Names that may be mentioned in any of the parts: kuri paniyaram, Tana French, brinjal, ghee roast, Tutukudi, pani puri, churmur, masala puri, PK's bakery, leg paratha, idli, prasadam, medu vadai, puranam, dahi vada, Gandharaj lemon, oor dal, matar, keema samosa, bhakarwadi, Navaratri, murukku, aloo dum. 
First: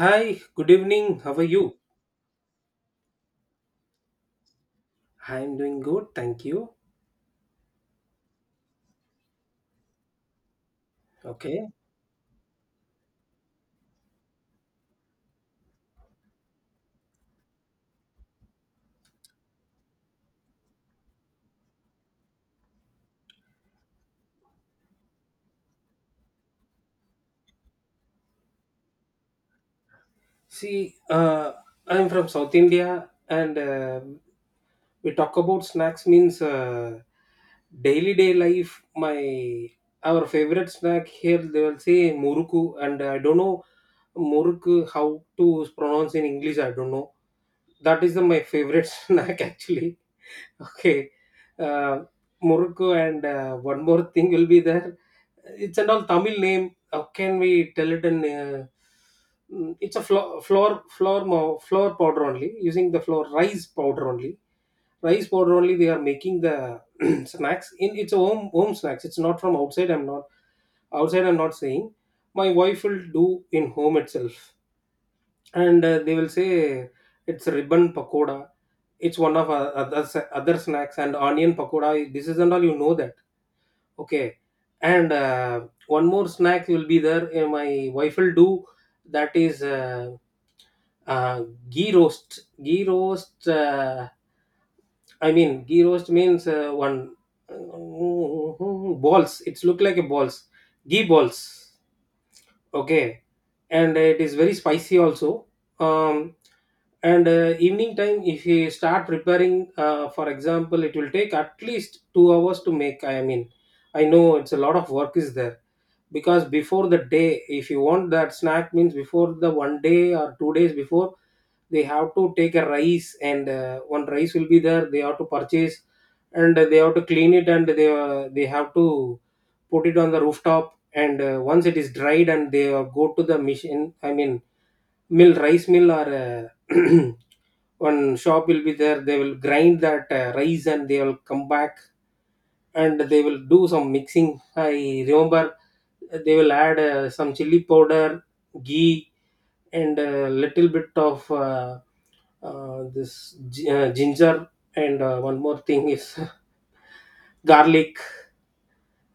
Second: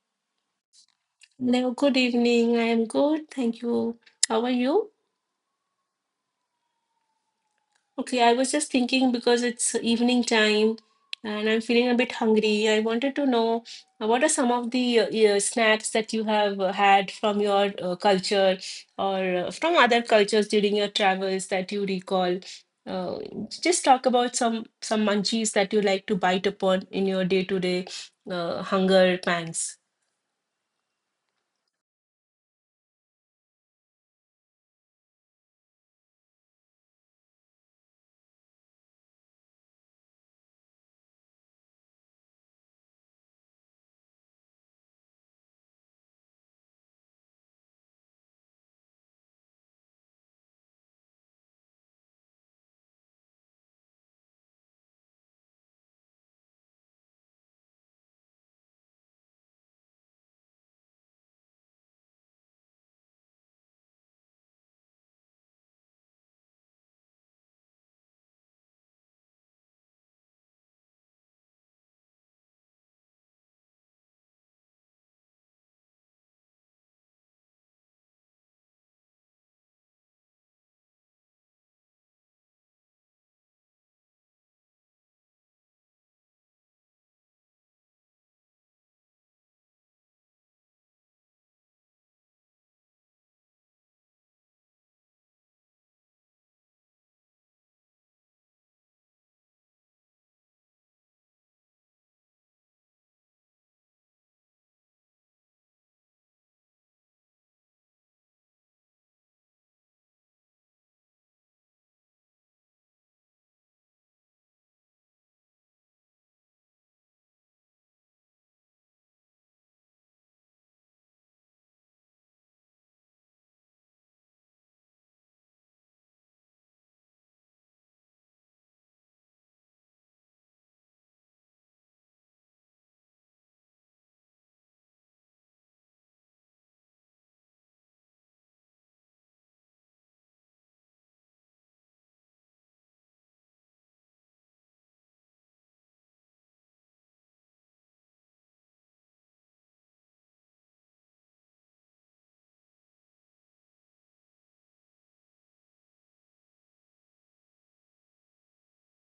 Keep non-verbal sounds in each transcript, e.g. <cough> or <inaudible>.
Hi, good evening. How are Hello, you? good evening. I am good. Thank you. How are you? I'm doing good, thank you. Okay, I was just thinking because it's evening time and I'm Okay. feeling a bit hungry. I wanted to know what are some of the yeah, snacks that you have had from your culture or from other cultures during your travels that you recall? Uh, just talk about some munchies that you like to bite upon in your day-to-day hunger pangs. See, I'm from South India, and we talk about snacks means daily day life. My our favorite snack here they will say muruku, and I don't know muruku how to pronounce in English. I don't know. That is my favorite <laughs> snack actually. <laughs> Okay. Uh, Morocco and one more thing will be there. It's an all Tamil name. How can we tell it in? It's a flour powder only. Using the flour rice powder only. Rice powder only. They are making the <clears throat> snacks in its home home snacks. It's not from outside. I'm not saying. My wife will do in home itself, and they will say it's ribbon pakoda. It's one of other snacks and onion pakoda, this is and all you know that. Okay, and one more snack will be there, my wife will do, that is uh, ghee roast. Ghee roast means one balls, it's look like a balls, ghee balls. Okay, and it is very spicy also. Um, and evening time, if you start preparing, for example, it will take at least 2 hours to make. I mean, I know it's a lot of work is there because before the day, if you want that snack, means before the one day or 2 days before, they have to take a rice and one rice will be there. They have to purchase and they have to clean it and they have to put it on the rooftop, and once it is dried and they go to the machine, I mean mill, rice mill, or uh, <clears throat> one shop will be there, they will grind that rice and they will come back and they will do some mixing. I remember they will add some chili powder, ghee, and a little bit of ginger, and one more thing is <laughs> garlic.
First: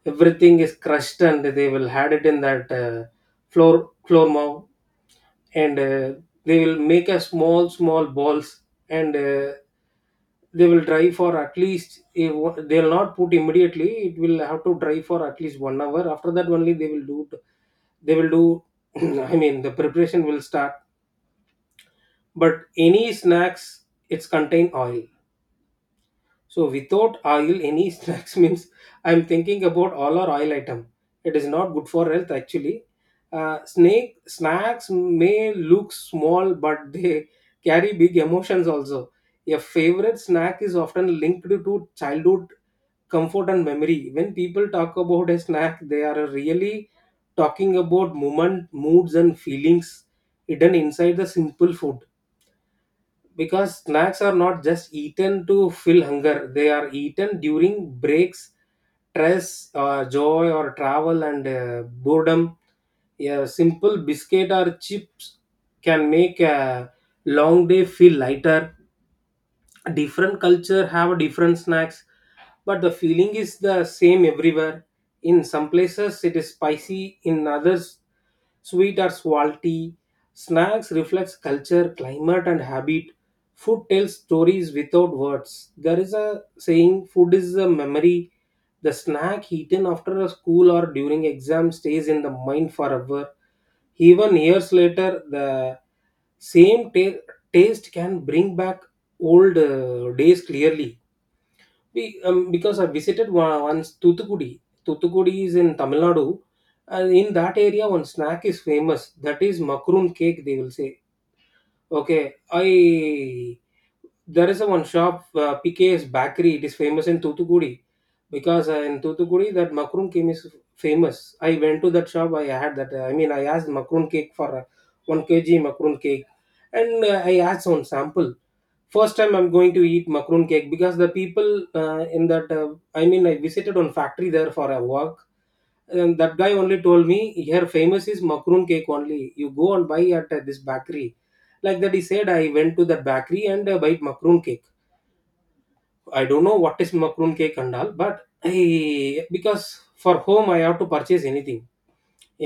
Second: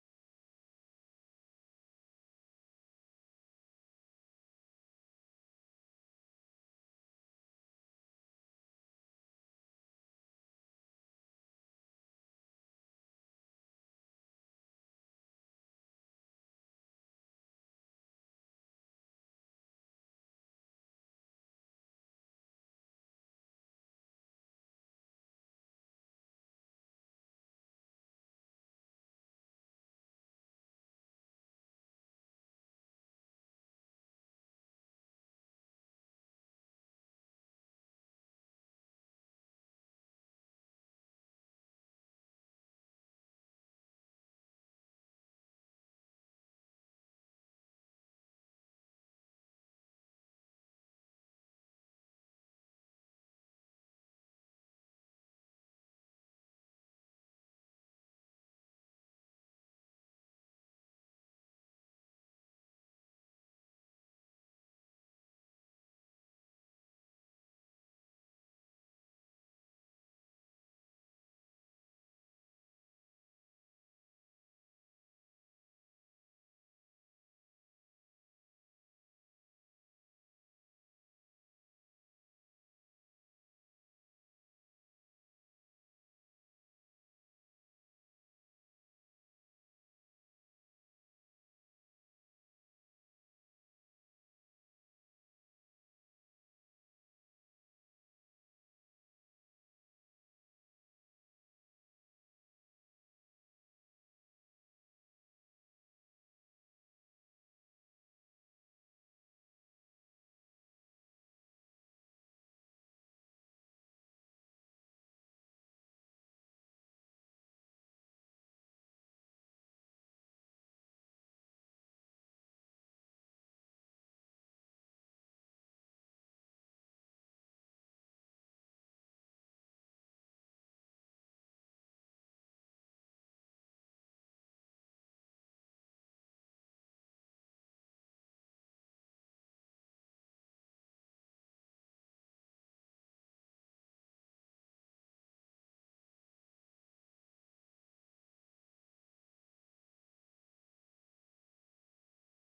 Everything is crushed and they will had it in that floor, floor mow, and they will make a small small balls, and they will dry for at least, they will not put immediately, it will have to dry for at least 1 hour. After that only they will they will do, <clears throat> I mean, the preparation will start. But any snacks, it's contain oil. So without oil, any <laughs> snacks means I'm thinking about all our oil item. It is not good for health actually. Snake Snacks may look small, but they carry big emotions also. A favorite snack is often linked to childhood comfort and memory. When people talk about a snack, they are really talking about moment, moods, and feelings hidden inside the simple food, because snacks are not just eaten to fill hunger, they are eaten during breaks, stress, joy, or travel, and boredom. A simple biscuit or chips can make a long day feel lighter. Different culture have different snacks, but the feeling is the same everywhere. In some places it is spicy, in others sweet or salty. Snacks reflects culture, climate, and habit. Food tells stories without words. There is a saying, food is a memory. The snack eaten after a school or during exam stays in the mind forever. Even years later, the same ta- taste can bring back old days clearly. We Because I visited one, once Tuthukudi. Tuthukudi is in Tamil Nadu, and in that area one snack is famous, that is makroon cake, they will say. Okay, I there is a one shop, PK's bakery. It is famous in Tutukudi because in Tutukudi that makroon cake is famous. I went to that shop. I had that. I mean, I asked makroon cake for 1 kg makroon cake, and I asked some sample. First time I'm going to eat makroon cake because the people in that. I mean, I visited one factory there for a work. And that guy only told me here famous is makroon cake only. You go and buy at this bakery. Like that, he said. I went to that bakery and bought makroon cake. I don't know what is macaron cake and all, but I, because for home I have to purchase anything.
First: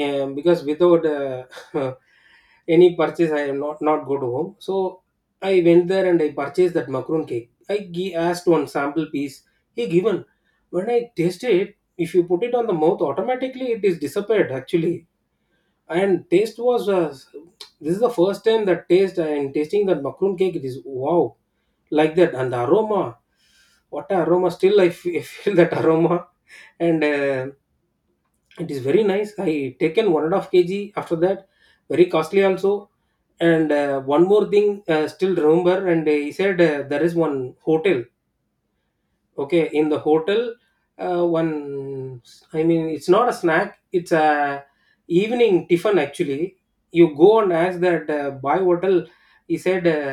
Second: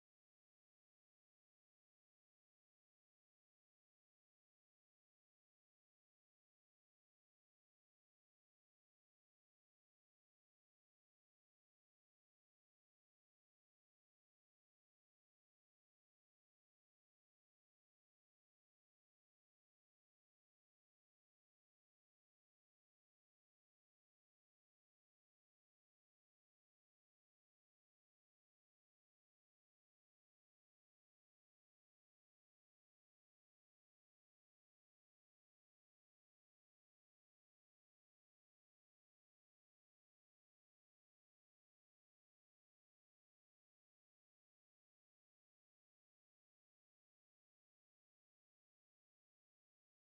Because without <laughs> any purchase I am not go to home. So I went there and I purchased that macaron cake. Asked one sample piece. He given. When I tasted it, if you put it on the mouth, automatically it is disappeared. Actually, and taste was this is the first time that taste, and tasting that macaron cake, it is wow, like that. And the aroma, what a aroma, still <laughs> feel that aroma. And it is very nice, I taken 1.5 kg after that, very costly also. And one more thing still remember. And he said there is one hotel. Okay, in the hotel, one, I mean it's not a snack, it's a evening tiffin actually. You go and ask that boy hotel, he said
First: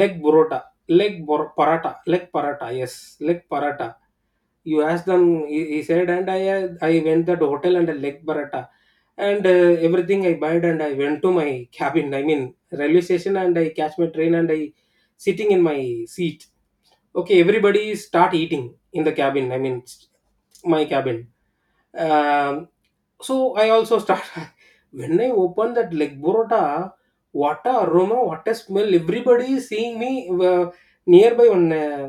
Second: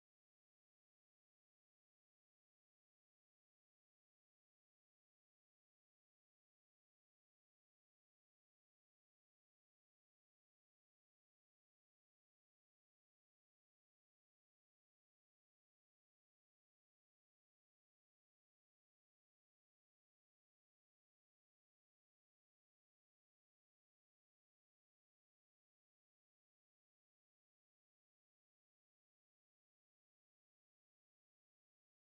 leg burota, leg paratha, yes, leg paratha, you ask them, he said. And I went that hotel and a leg paratha, and everything I bought, and I went to my cabin, I mean railway station, and I catch my train and I sitting in my seat. Okay, everybody start eating in the cabin, my cabin. um, so I also start <laughs> when I open that leg burrata, what a aroma, what a smell, everybody is seeing me. uh, Nearby one uh,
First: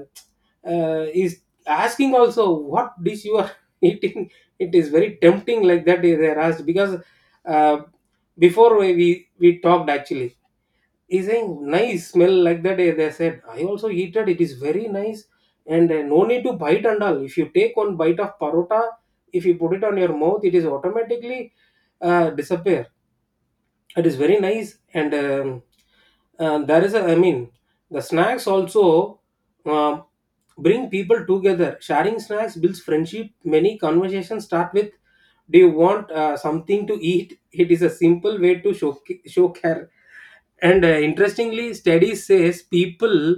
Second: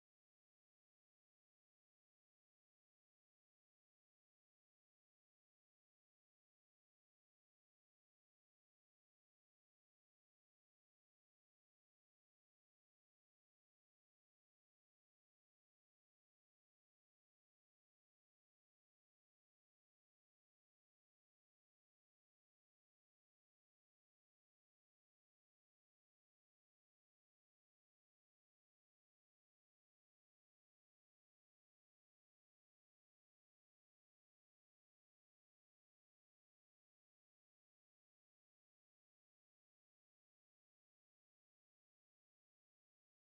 uh, is asking also, what dish you are <laughs> eating, it is very tempting, like that they are asked. Because uh, before we we talked actually, he's saying nice smell, like that. Eh, they said I also eat it, it is very nice. And eh, no need to bite and all. If you take one bite of parota, if you put it on your mouth, it is automatically disappear. It is very nice. And there is a, I mean, the snacks also uh, bring people together. Sharing snacks builds friendship. Many conversations start with, do you want something to eat. It is a simple way to show care. And interestingly, studies says people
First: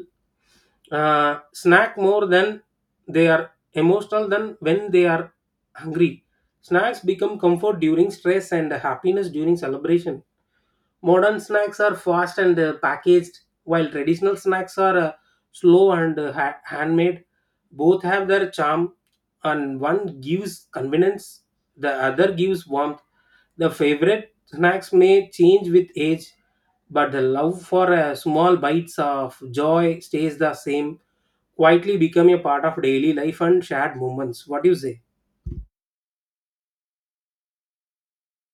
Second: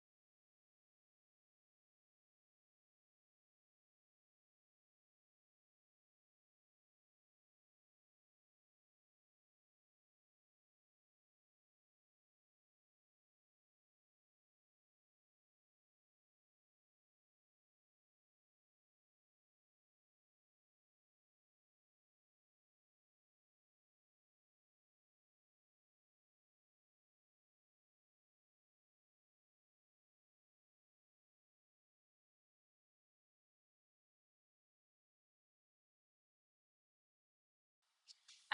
snack more than they are emotional than when they are hungry. Snacks become comfort during stress and happiness during celebration. Modern snacks are fast and packaged, while traditional snacks are handmade. Both have their charm, and one gives convenience, the other gives warmth. The favorite snacks may change with age, but the love for small bites of joy stays the same, quietly becoming a part of daily life and shared moments. What do you say?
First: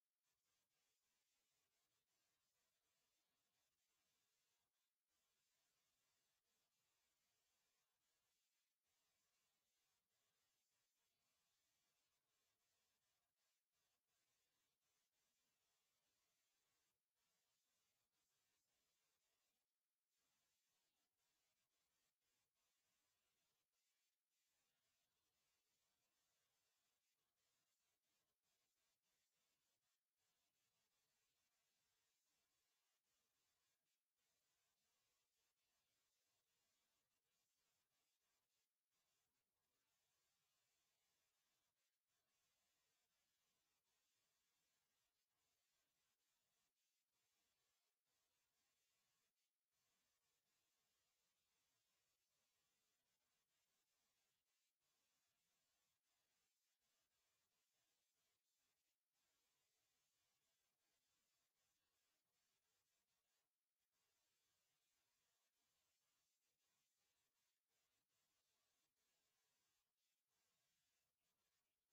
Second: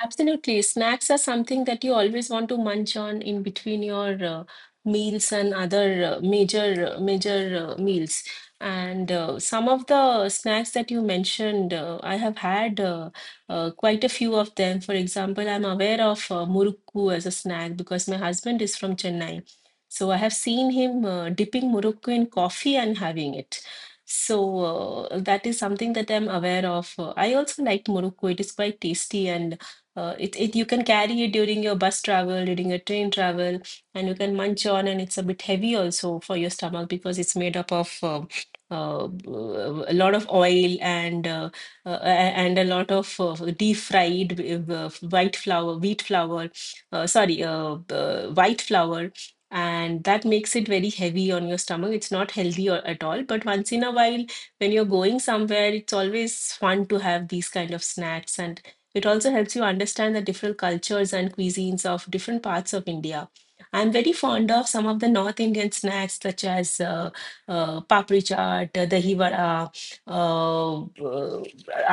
Absolutely. Snacks are something that you always want to munch on in between your meals and other major meals. And some of the snacks that you mentioned, I have had quite a few of them. For example, I'm aware of murukku as a snack because my husband is from Chennai. So I have seen him dipping murukku in coffee and having it. So that is something that I'm aware of. I also like murukku. It is quite tasty, and it, it you can carry it during your bus travel, during your train travel, and you can munch on, and it's a bit heavy also for your stomach because it's made up of a lot of oil and uh, and a lot of deep fried white flour, wheat flour, sorry, white flour, and that makes it very heavy on your stomach. It's not healthy or, at all. But once in a while, when you're going somewhere, it's always fun to have these kind of snacks, and it also helps you understand the different cultures and cuisines of different parts of India. I'm very fond of some of the North Indian snacks, such as papri chaat, dahi vada, uh, uh,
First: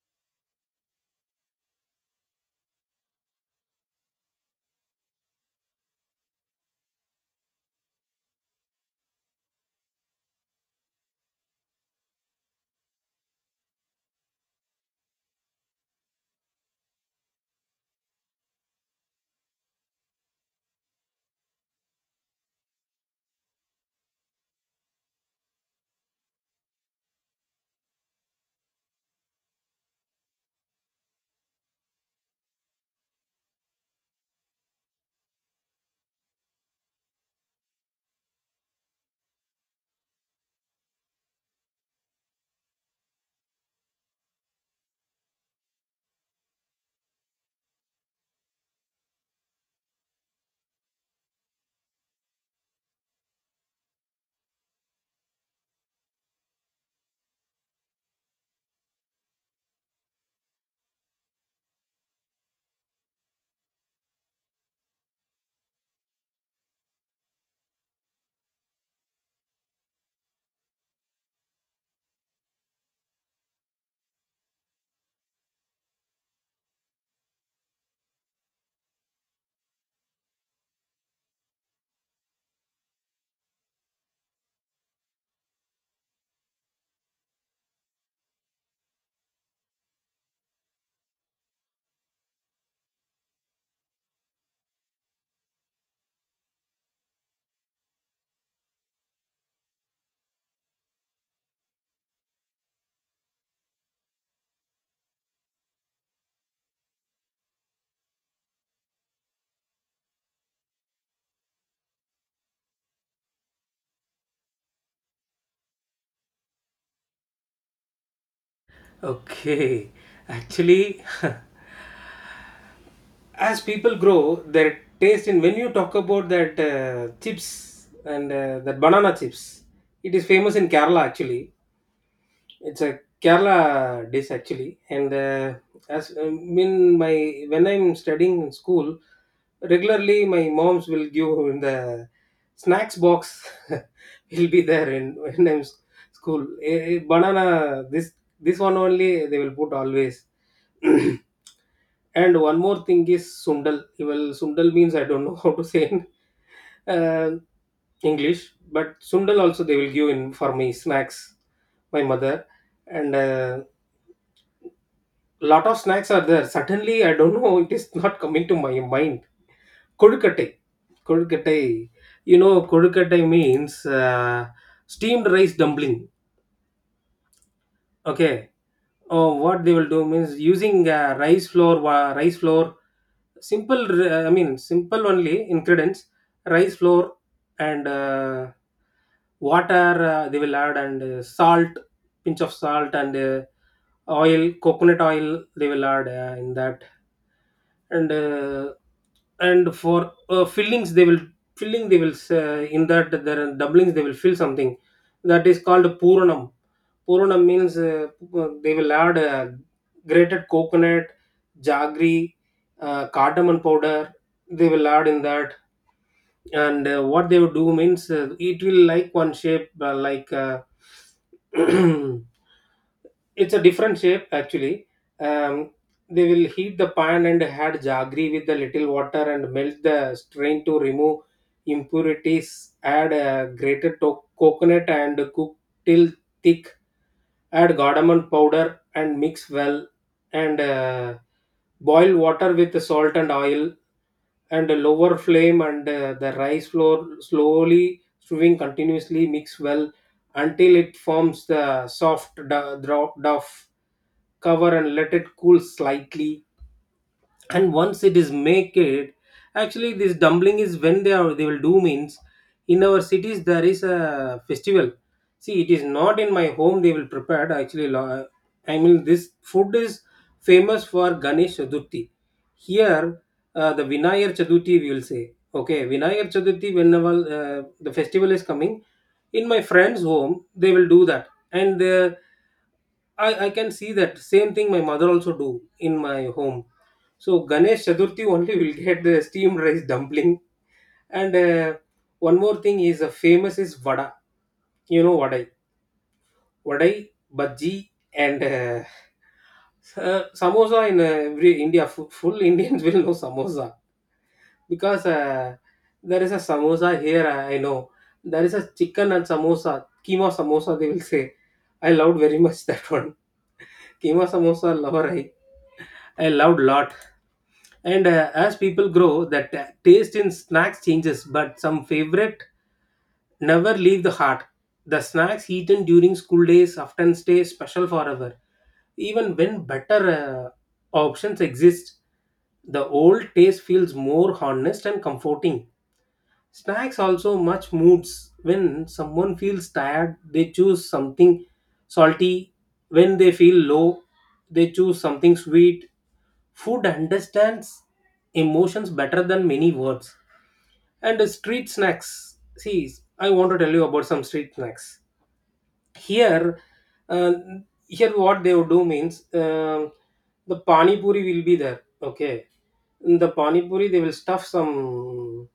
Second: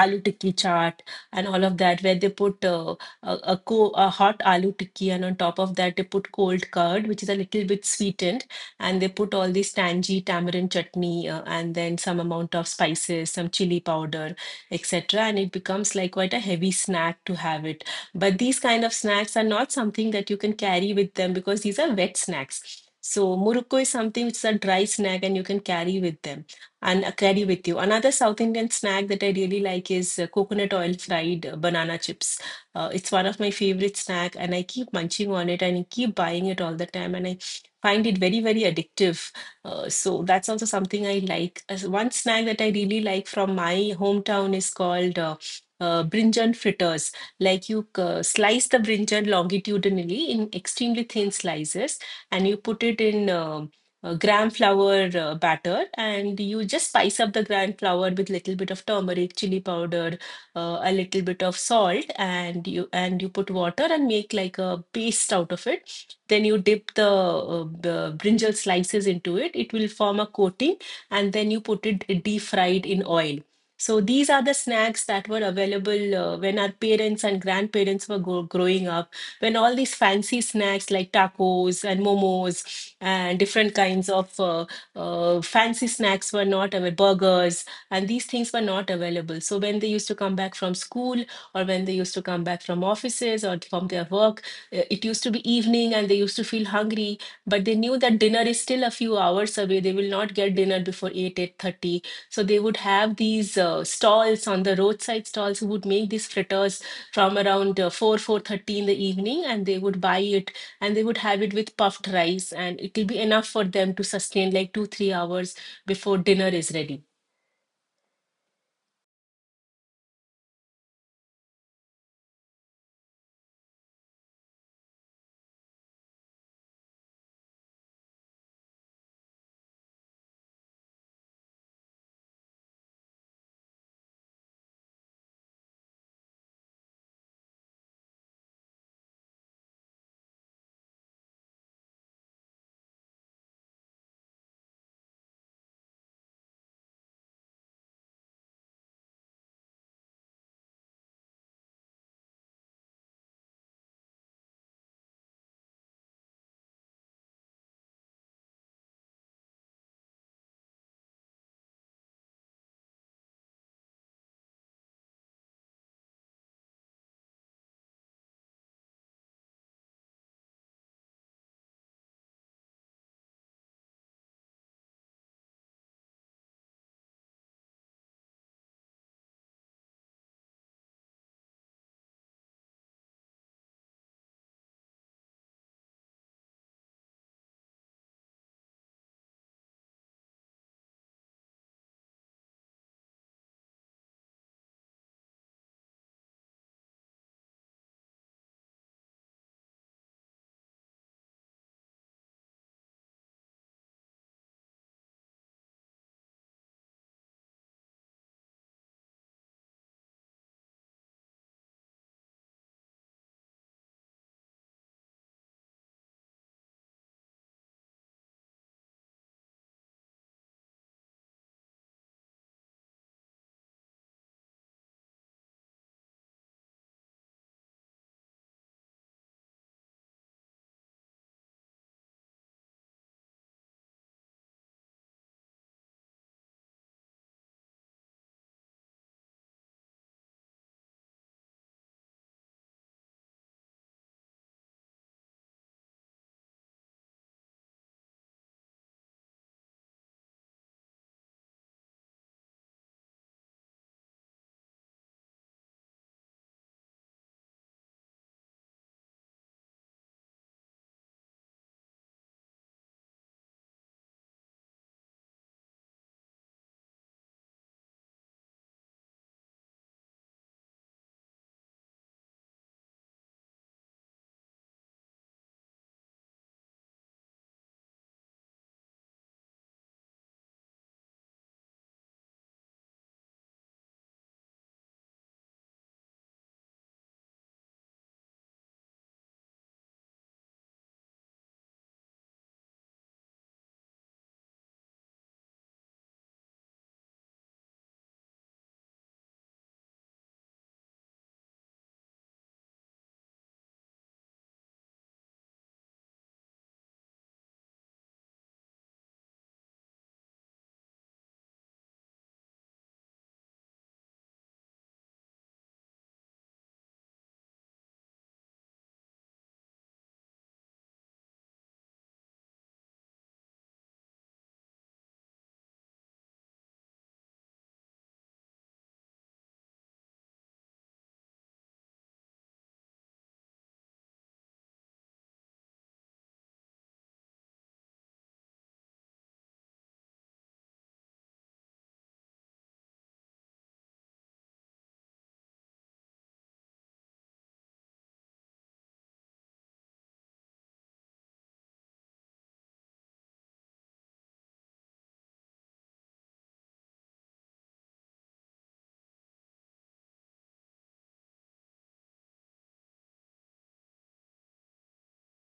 aloo tikki chaat, and all of that, where they put a hot aloo tikki, and on top of that they put cold curd, which is a little bit sweetened, and they put all this tangy tamarind chutney, and then some amount of spices, some chili powder, etc. And it becomes like quite a heavy snack to have it, but these kind of snacks are not something that you can carry with them because these are wet snacks. So murukku is something which is a dry snack, and you can carry with them and carry with you. Another South Indian snack that I really like is coconut oil fried banana chips. It's one of my favorite snack, and I keep munching on it, and I keep buying it all the time, and I find it very very addictive. So that's also something I like. As one snack that I really like from my hometown is called brinjan fritters. Like you slice the brinjan longitudinally in extremely thin slices, and you put it in gram flour batter, and you just spice up the gram flour with little bit of turmeric, chili powder, a little bit of salt, and you put water and make like a paste out of it. Then you dip the brinjal slices into it. It will form a coating, and then you put it deep fried in oil. So these are the snacks that were available when our parents and grandparents were go growing up, when all these fancy snacks like tacos and momos and different kinds of fancy snacks were not available, burgers, and these things were not available. So when they used to come back from school or when they used to come back from offices or from their work, it used to be evening and they used to feel hungry, but they knew that dinner is still a few hours away. They will not get dinner before 8 8:30, so they would have these stalls on the roadside, stalls who would make these fritters from around 4 4:30 in the evening, and they would buy it, and they would have it with puffed rice, and it will be enough for them to sustain like 2 3 hours before dinner is ready. Okay, <laughs> actually, <laughs> as people grow, their taste in when you talk about that chips and that banana chips, it is famous in Kerala actually. It's a Kerala dish actually. And as in my, when I'm studying in school, regularly my moms will give in the snacks box <laughs> will be there in when school. Eh, eh, banana, this one only they will put always. <clears throat> And one more thing is sundal. Well, sundal means I don't know <laughs> how to say in uh, English, but sundal also they will give in for me snacks, my mother, and lot of snacks are there. Suddenly, I don't know, it is not coming to my mind. Kodukattai, kodukattai. You know, kodukattai means steamed rice dumpling. Okay, what they will do means using rice flour, simple simple only ingredients, rice flour and water, they will add, and salt, pinch of salt, and oil, coconut oil they will add in that. And and for fillings they will filling they will, in that there are doublings, they will fill something that is called puranam. Puranam means they will add grated coconut, jaggery, cardamom powder. They will add in that, and what they will do means it will like one shape <clears throat> it's a different shape actually. Um, they will heat the pan and add jaggery with the little water and melt, the strain to remove impurities. Add a coconut and cook till thick. Add cardamom powder and mix well, and boil water with salt and oil, and lower flame and the rice flour, slowly stirring continuously, mix well until it forms the soft duff. Cover and let it cool slightly, and once it is made, actually this dumpling is when they will do means in our cities there is a festival. See, it is not in my home they will prepare actually. I mean this food is famous for Ganesh Chaturthi here, the Vinayar Chaturthi we will say. Okay, Vinayar Chaturthi, whenever the festival is coming, in my friend's home they will do that. And I can see that same thing my mother also do in my home. So Ganesh Chaturthi only will <laughs> get the steamed rice dumpling. And One more thing is famous is vada. You know, vadai, bhaji, and samosa in every India. Full Indians <laughs> will know samosa, because there is a samosa here. I know there is a chicken and samosa, keema samosa, they will say. I loved very <laughs> much that one. <laughs> Keema samosa lover, I loved lot. And As people grow, that taste in snacks changes, but some favorite never leave the heart. The snacks eaten during school days often stay special forever. Even when better options exist, the old taste feels more honest and comforting. Snacks also much moods. When someone feels tired, they choose something salty. When they feel low, they choose something sweet. Food understands emotions better than many words. And the street snacks. See, I want to tell you about some street snacks. Here, uh, here what they would do means the pani puri will be there. Okay, in the pani puri they will stuff some,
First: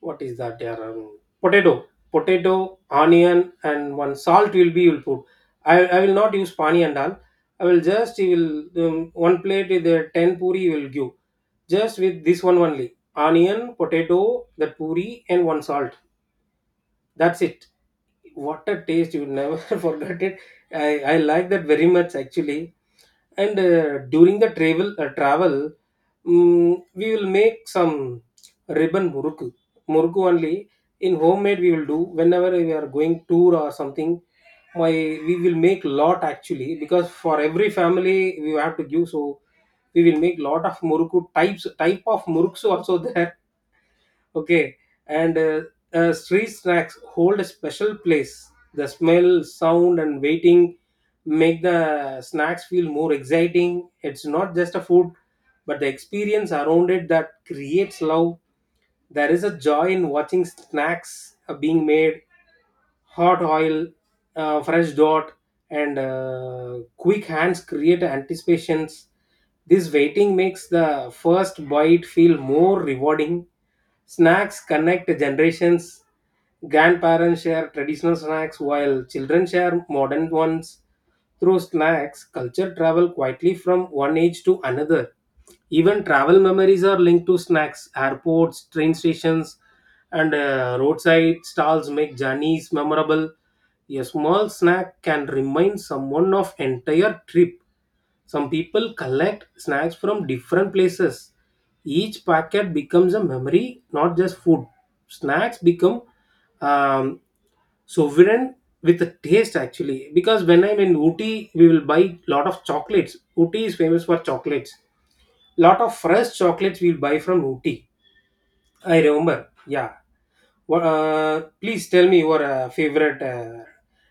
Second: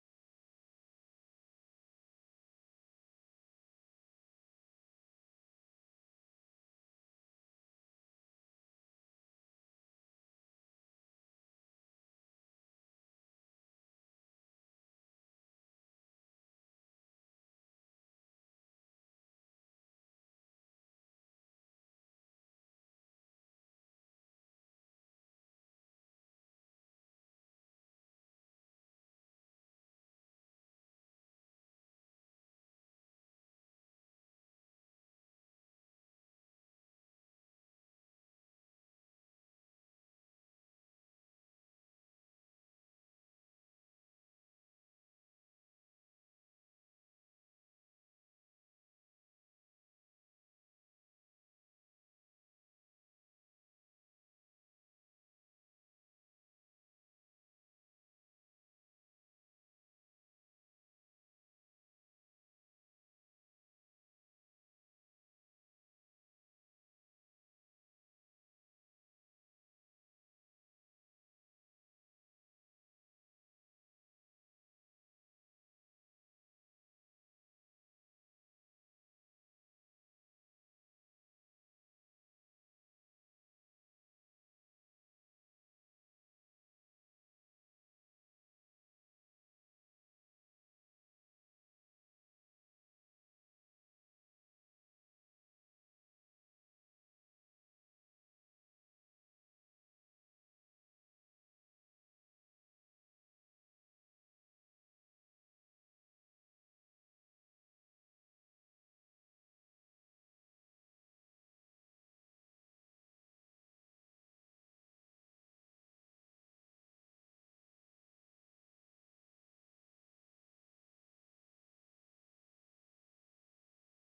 what is that? Yeah, potato, onion, and one salt will be you'll put. I will not use pani and all. I will just you will, one plate with the ten puri you will give, just with this one, only onion, potato, that puri, and one salt. That's it. What a taste, you will never <laughs> forget it. I i like that very much actually. And uh, during the travel uh, travel, we will make some ribbon muruku. Muruku only in homemade we will do whenever we are going tour or something. My We will make lot actually, because for every family we have to give, so we will make lot of muruku, type of muruks also <laughs> there. Okay, and street snacks hold a special place. The smell, sound, and waiting make the snacks feel more exciting. It's not just a food, but the experience around it that creates love. There is a joy in watching snacks being made, hot oil, fresh dot, and quick hands create anticipations. This waiting makes the first bite feel more rewarding. Snacks connect generations. Grandparents share traditional snacks while children share modern ones. Through snacks, culture travel quietly from one age to another. Even travel memories are linked to snacks, airports, train stations, and roadside stalls make journeys memorable. A small snack can remind someone of entire trip. Some people collect snacks from different places. Each packet becomes a memory, not just food. Snacks become um, sovereign with a taste actually, because when I'm in Ooty, we will buy lot of chocolates. Ooty is famous for chocolates, lot of fresh chocolates we'll buy from Ooty. I remember. Yeah. What? Please tell me your favorite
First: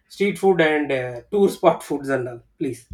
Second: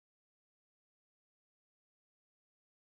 street food and tour spot foods and all, please.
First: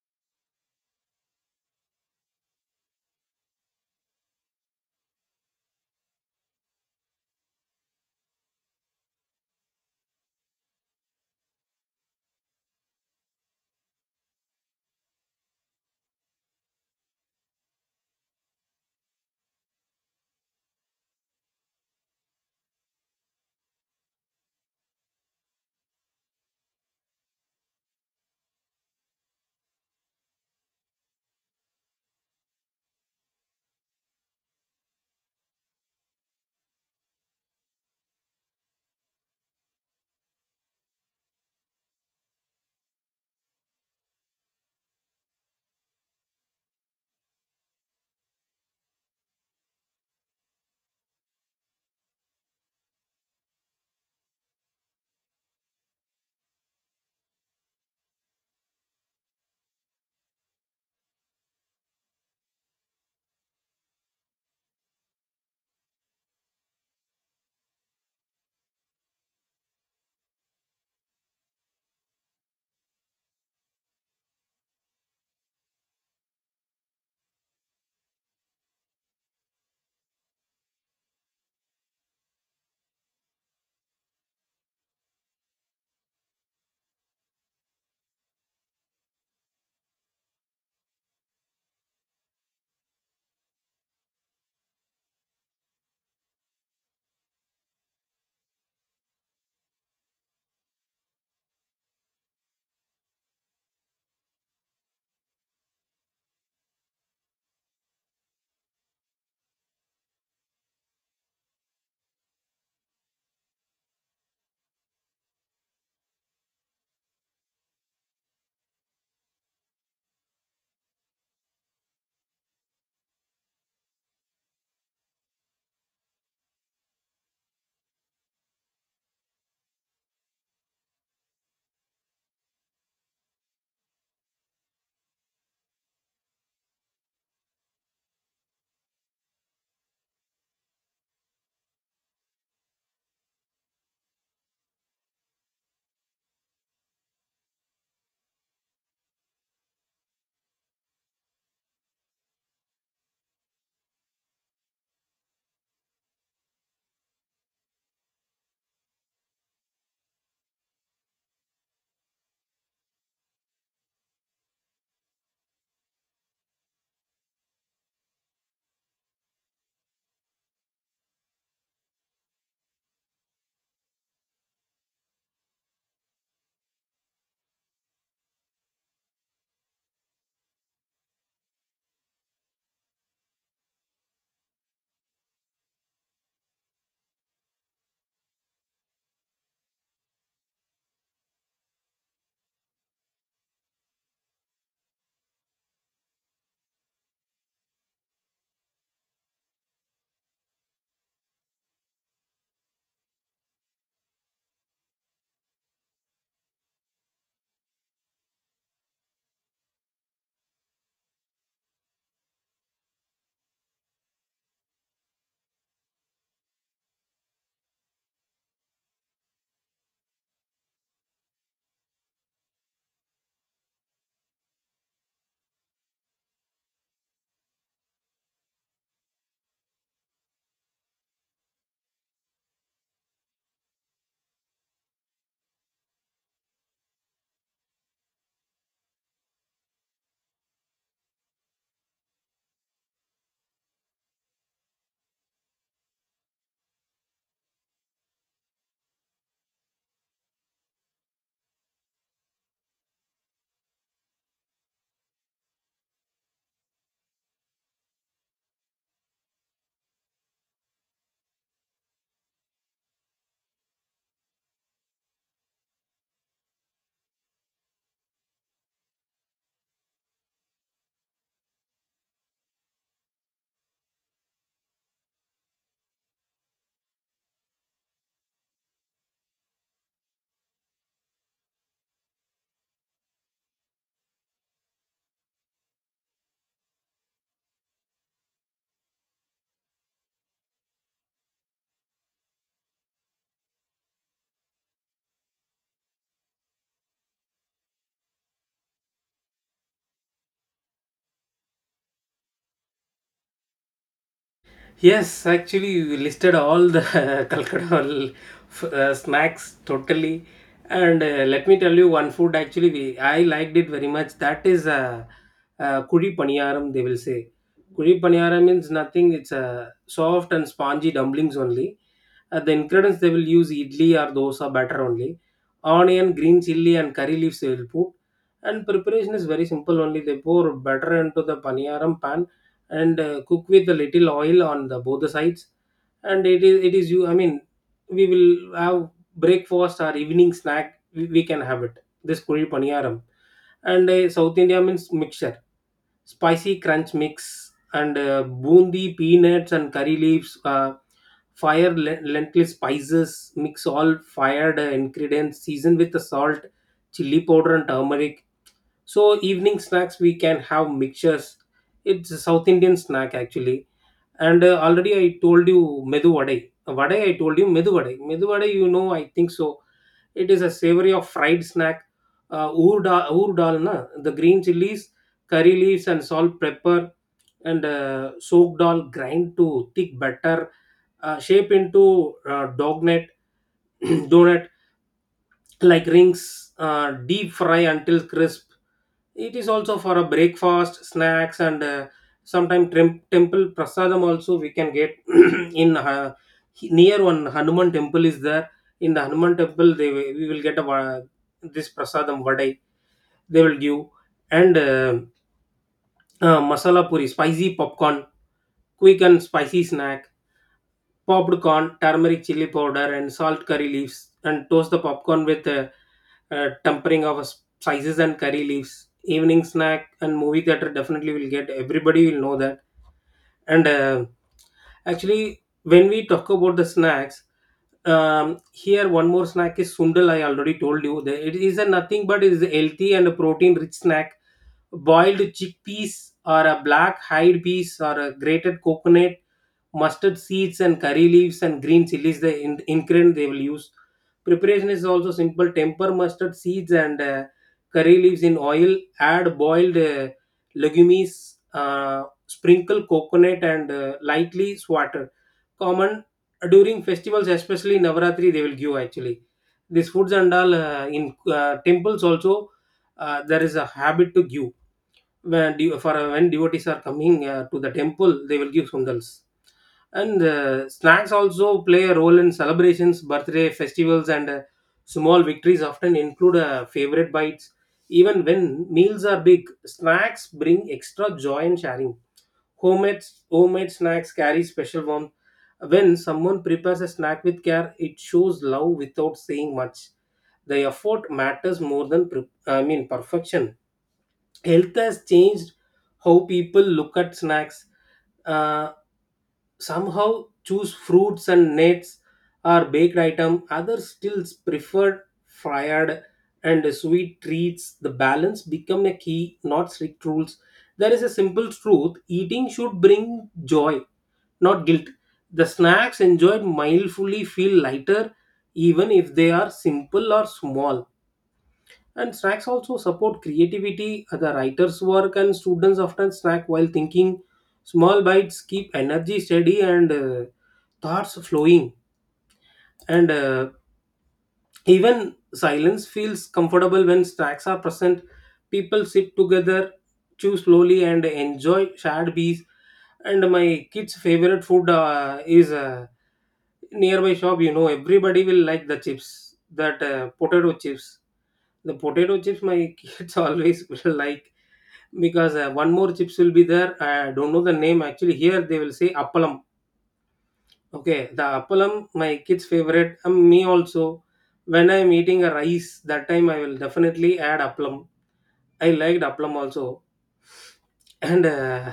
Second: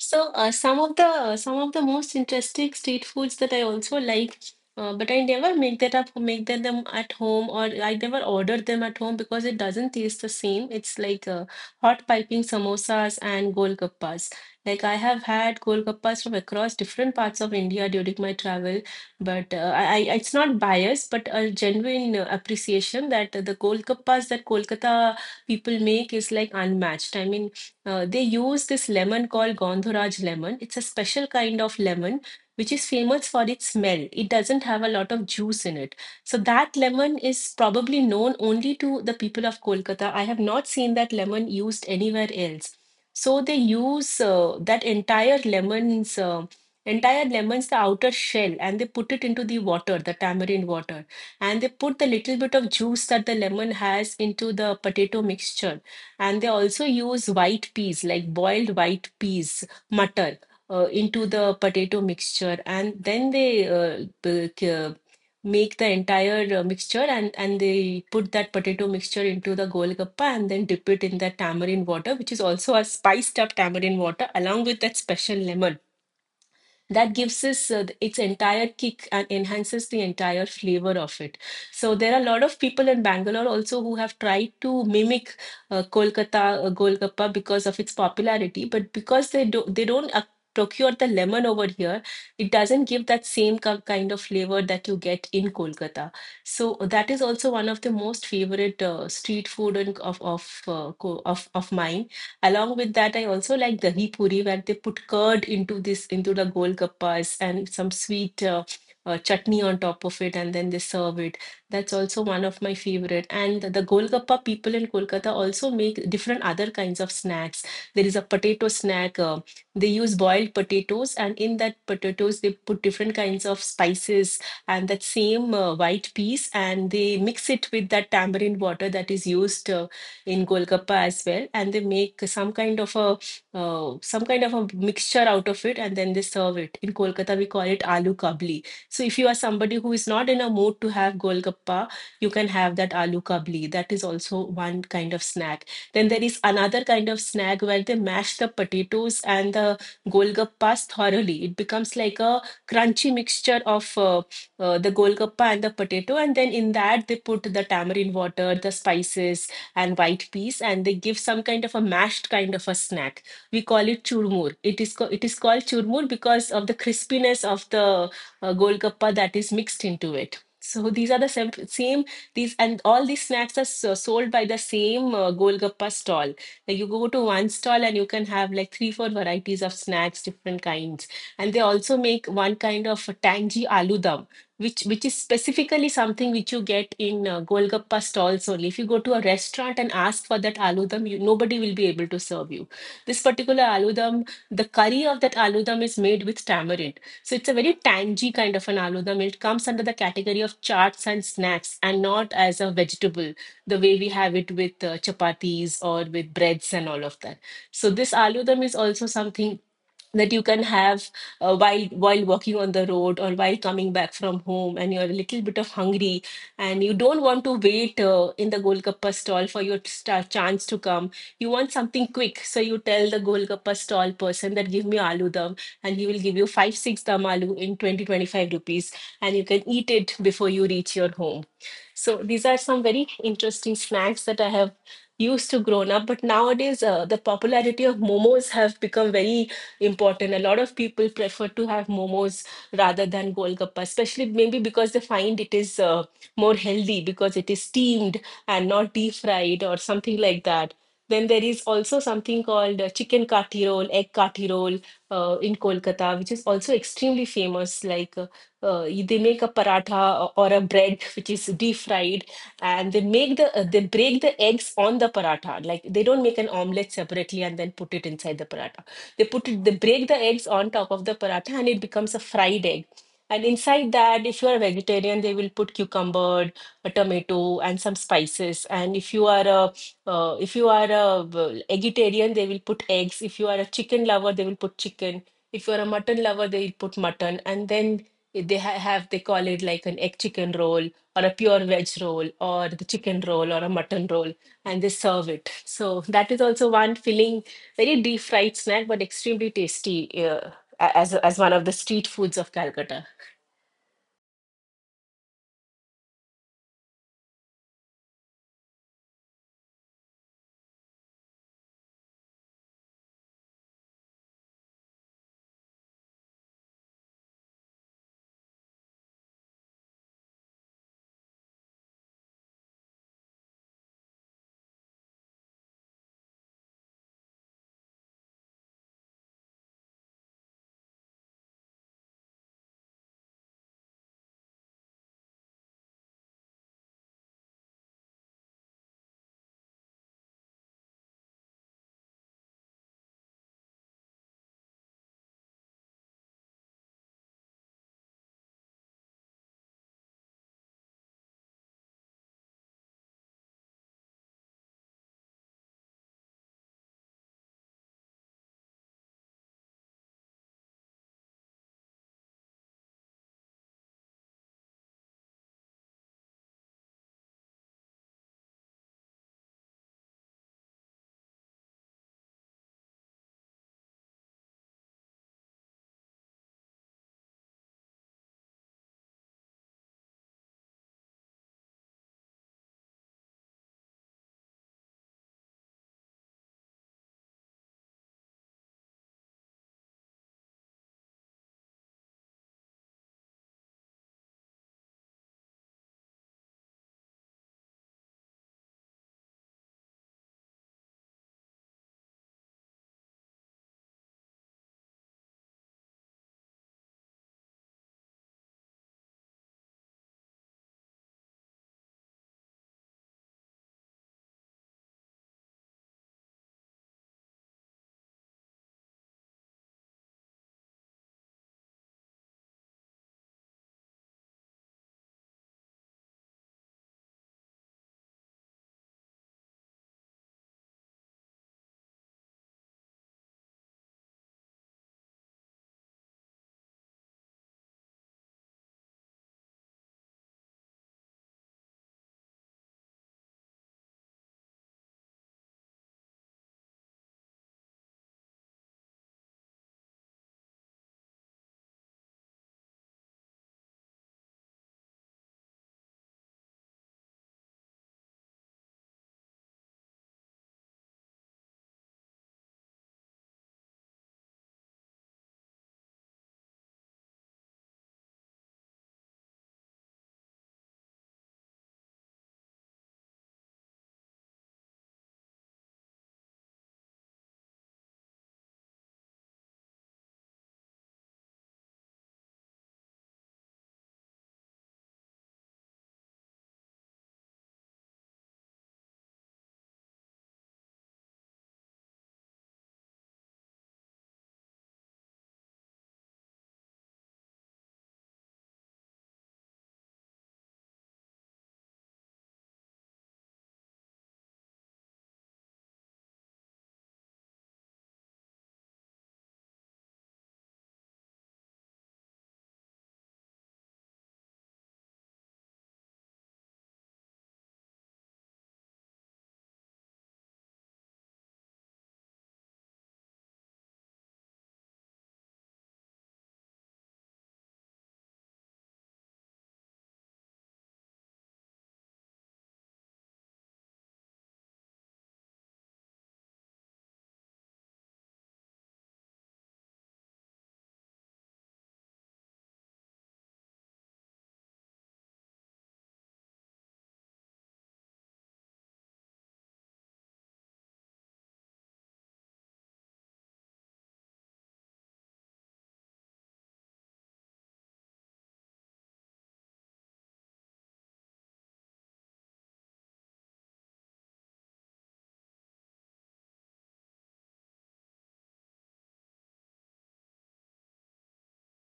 So, some of the most interesting street foods that I also like, but I never make that up, make that them at home, or I never order them at home because it doesn't taste the same. It's like hot piping samosas and golgappas. Like I have had golgappas from across different parts of India during my travel, but I it's not biased, but a genuine appreciation that the golgappas that Kolkata people make is like unmatched. I mean. They use this lemon called Gandharaj lemon. It's a special kind of lemon which is famous for its smell. It doesn't have a lot of juice in it. So that lemon is probably known only to the people of Kolkata. I have not seen that lemon used anywhere else. So they use that entire lemon's the outer shell, and they put it into the water, the tamarind water, and they put the little bit of juice that the lemon has into the potato mixture, and they also use white peas, like boiled white peas, matar, into the potato mixture. And then they make the entire mixture, and they put that potato mixture into the golgappa and then dip it in that tamarind water, which is also a spiced up tamarind water along with that special lemon that gives us its entire kick and enhances the entire flavor of it. So there are a lot of people in Bangalore also who have tried to mimic Kolkata Golgappa because of its popularity, but because they don't procure the lemon over here, it doesn't give that same kind of flavor that you get in Kolkata. So that is also one of the most favorite street food, and of co- of mine. Along with that, I also like dahi puri where they put curd into this into the golgappas and some sweet chutney on top of it, and then they serve it. That's also one of my favorite. And the golgappa people in Kolkata also make different other kinds of snacks. There is a potato snack. They use boiled potatoes, and in that potatoes they put different kinds of spices and that same white piece, and they mix it with that tamarind water that is used in Golgappa as well, and they make some kind of a some kind of a mixture out of it, and then they serve it. In Kolkata, we call it aloo kabli. So if you are somebody who is not in a mood to have Golgappa, you can have that aloo kabli. That is also one kind of snack. Then there is another kind of snack where they mash the potatoes and the Golgappas thoroughly. It becomes like a crunchy mixture of the Golgappa and the potato, and then in that they put the tamarind water, the spices, and white peas, and they give some kind of a mashed kind of a snack. We call it churmur. It is it is called churmur because of the crispiness of the golgappa that is mixed into it. So these are the same. These and all these snacks are sold by the same golgappa stall. Like you go to one stall, and you can have like three four varieties of snacks, different kinds, and they also make one kind of tangy aloo dum, which is specifically something which you get in Golgappa stalls only. If you go to a restaurant and ask for that aloo dum, you, nobody will be able to serve you. This particular aloo dum, the curry of that aloo dum is made with tamarind, so it's a very tangy kind of an aloo dum. It comes under the category of charts and snacks, and not as a vegetable the way we have it with chapatis or with breads and all of that. So this aloo dum is also something that you can have while walking on the road or while coming back from home, and you're a little bit of hungry, and you don't want to wait in the golgappa stall for your start chance to come. You want something quick, so you tell the golgappa stall person that give me aloo dum, and he will give you 5 6 dum aloo in twenty twenty five rupees, and you can eat it before you reach your home. So these are some very interesting snacks that I have used to grown up, but nowadays the popularity of momos have become very important. A lot of people prefer to have momos rather than golgappa, especially maybe because they find it is more healthy because it is steamed and not deep fried or something like that. Then there is also something called chicken kati roll, egg kati roll in Kolkata, which is also extremely famous. Like, they make a paratha or a bread which is deep fried, and they make the they break the eggs on the paratha. Like they don't make an omelette separately and then put it inside the paratha, they put it, they break the eggs on top of the paratha and it becomes a fried egg. And inside that, if you are a vegetarian they will put cucumber, a tomato and some spices. And if you are a uh, if you are a vegetarian, they will put eggs. If you are a chicken lover they will put chicken, if you are a mutton lover they will put mutton, and then it- they ha- have they call it like an egg chicken roll or a pure veg roll or the chicken roll or a mutton roll, and they serve it. So that is also one filling, very deep fried snack, but extremely tasty. Uh, a- as as one of the street foods of Calcutta. Yes, actually, we listed all the <laughs> cultural snacks totally. And Let me tell you one food actually we I liked it very much. That is kuri paniyaram, they will say. Kuri paniyaram means nothing. It's soft and spongy dumplings only. The ingredients they will use idli or dosa batter only. Onion, green chili, and curry leaves they will put. And preparation is very simple only. They pour batter into the paniyaram pan and cook with a little oil on the both the sides, and it is you I mean we will have breakfast or evening snack, we can have it, this kuri paniyaram. And South India means mixture, spicy crunch mix, and boondi, peanuts, and curry leaves, lentil spices, mix all fired ingredients, season with the salt, chili powder, and turmeric. So evening snacks we can have mixtures. It's a South Indian snack actually. And Already I told you medu vadai, vadai. I told you medu vadai, medu vadai. You know, I think so it is a savory of fried snack. Oor dal na, the green chilies, curry leaves, and salt pepper, and soaked dal grind to thick batter, shape into dognet <clears throat> donut like rings, deep fry until crisp. It is also for a breakfast, snacks, and sometime temple prasadam also we can get. <clears throat> in Near one Hanuman temple is there. In the Hanuman temple, we will get a, this prasadam vadai they will give. And masala puri, spicy popcorn, quick and spicy snack, popped corn, turmeric, chili powder, and salt, curry leaves, and toast the popcorn with a tempering of spices and curry leaves. Evening snack and movie theater, definitely will get, everybody will know that. And Actually when we talk about the snacks, here one more snack is sundal. I already told you that it is a nothing, but it is a healthy and a protein rich snack. Boiled chickpeas or a black hide peas or a grated coconut, mustard seeds and curry leaves and green chilies, the ingredient they will use. Preparation is also simple. Temper mustard seeds and curry leaves in oil, add boiled legumes, uh, sprinkle coconut and lightly water. Common during festivals, especially Navaratri, they will give actually. These foods and all in temples also, there is a habit to give. When, de- for when devotees are coming to the temple, they will give sundals. And Snacks also play a role in celebrations, birthday festivals, and small victories often include favorite bites. Even when meals are big, snacks bring extra joy and sharing. Homemade, Homemade snacks carry special warmth. When someone prepares a snack with care, it shows love without saying much. The effort matters more than perfection. Health has changed how people look at snacks. Uh, Somehow choose fruits and nuts or baked item, others still preferred fried and sweet treats. The balance become a key, not strict rules. There is a simple truth: eating should bring joy, not guilt. The snacks enjoyed mindfully feel lighter, even if they are simple or small. And snacks also support creativity. The writer's work and students often snack while thinking. Small bites keep energy steady and thoughts flowing. And Even silence feels comfortable when snacks are present. People sit together, chew slowly, and enjoy shared bees. And my kids' favorite food is nearby shop. You know, everybody will like the chips, that potato chips. The potato chips my <laughs> kids always will like, because one more chips will be there. I don't know the name actually. Here they will say appalam. Okay, the appalam, my kids favorite. Me also. When I'm eating a rice, that time I will definitely add appalam. I liked appalam also, and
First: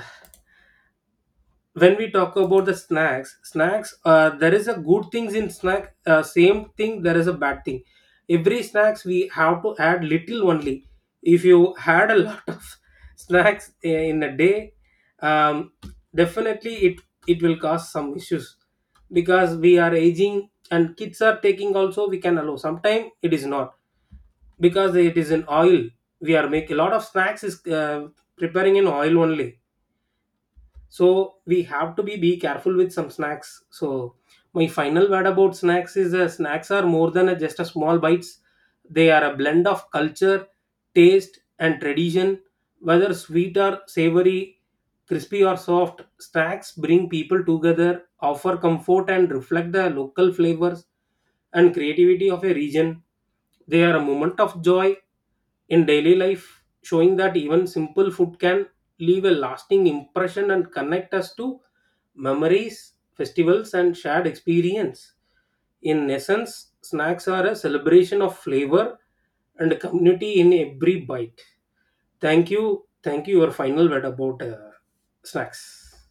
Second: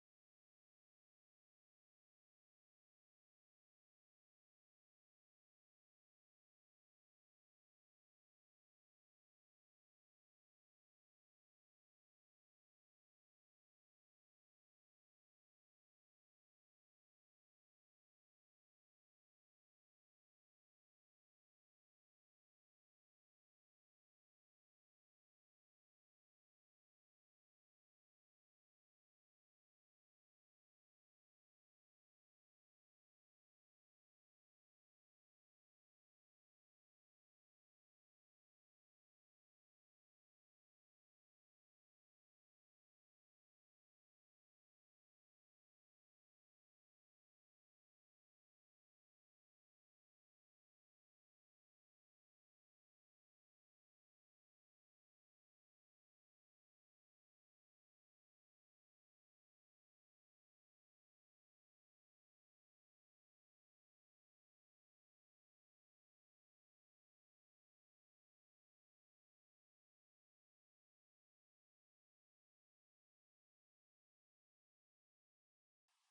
when we talk about the snacks, there is a good things in snack, same thing there is a bad thing. Every snacks we have to add little only. If you had a lot of <laughs> snacks, in a day, um, definitely it will cause some issues, because we are aging and kids are taking also, we can allow sometime. It is not, because it is in oil, we are making a lot of snacks is preparing in oil only. So we have to be careful with some snacks. So my final word about snacks is snacks are more than a just a small bites. They are a blend of culture, taste, and tradition. Whether sweet or savory, crispy or soft, snacks bring people together, offer comfort, and reflect the local flavors and creativity of a region. They are a moment of joy in daily life, showing that even simple food can leave a lasting impression and connect us to memories, festivals, and shared experience. In essence, snacks are a celebration of flavor and community in every bite. Thank you. Thank you. Your final word about snacks.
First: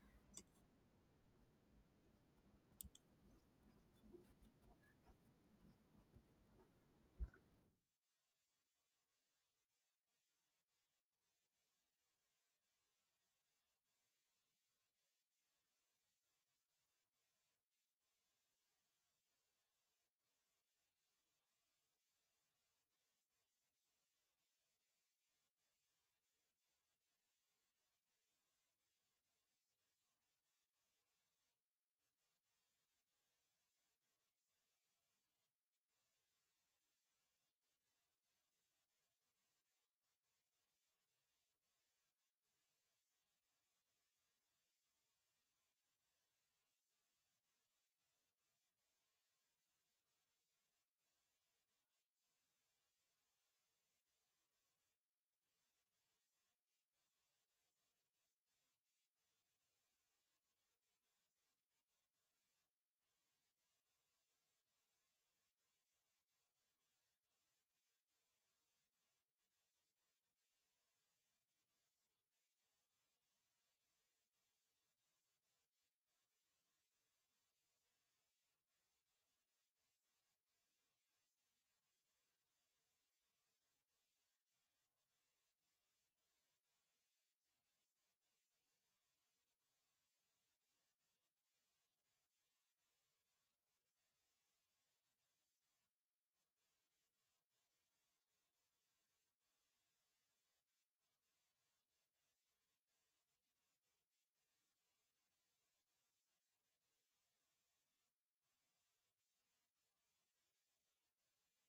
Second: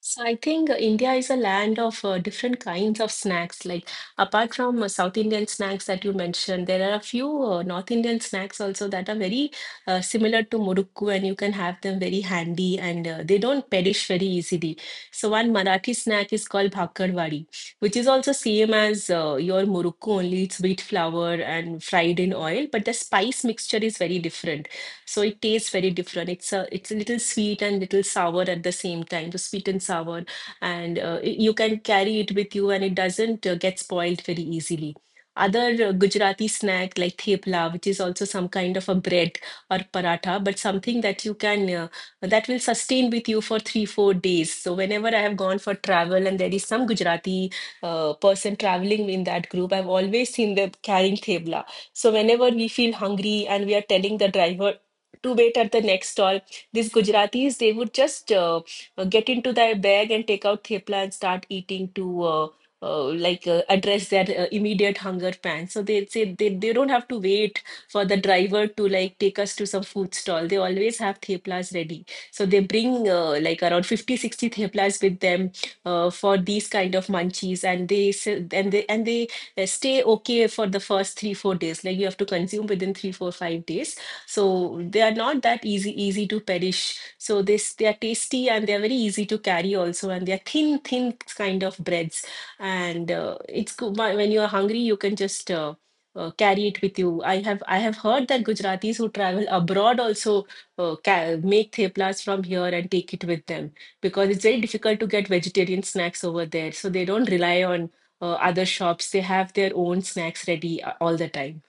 So I think India is a land of different kinds of snacks. Like, apart from South Indian snacks that you mentioned, there are a few North Indian snacks also that are very similar to murukku, and you can have them very handy, and they don't perish very easily. So one Marathi snack is called bhakarwadi, which is also same as your murukku, only it's wheat flour and fried in oil, but the spice mixture is very different. So it tastes very different. It's a little sweet and little sour at the same time, the sweet and sour, and you can carry it with you, and it doesn't get spoiled very easily. Other Gujarati snack like thepla, which is also some kind of a bread or paratha, but something that you can that will sustain with you for 3 4 days. So whenever I have gone for travel and there is some Gujarati person traveling in that group, I've always seen them carrying thepla. So whenever we feel hungry and we are telling the driver to wait at the next stall. These Gujaratis, they would just get into their bag and take out thepla and start eating to address their immediate hunger pan. So they say they don't have to wait for the driver to like take us to some food stall. They always have theplas ready. So they bring like around 50, 60 theplas with them for these kind of munchies, and and they stay okay for the first three, 4 days. Like you have to consume within three, four, 5 days, so they are not that easy to perish. So this, they are tasty and they are very easy to carry also, and they are thin kind of breads. And it's good when you are hungry, you can just carry it with you. I have heard that Gujaratis who travel abroad also make theplas from here and take it with them because it's very difficult to get vegetarian snacks over there. So they don't rely on other shops. They have their own snacks ready all the time.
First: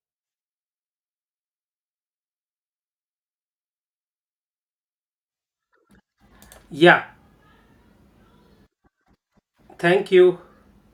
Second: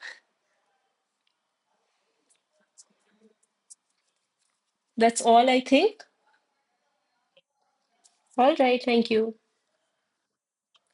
That's all I think. Yeah. All right, thank you. Thank you.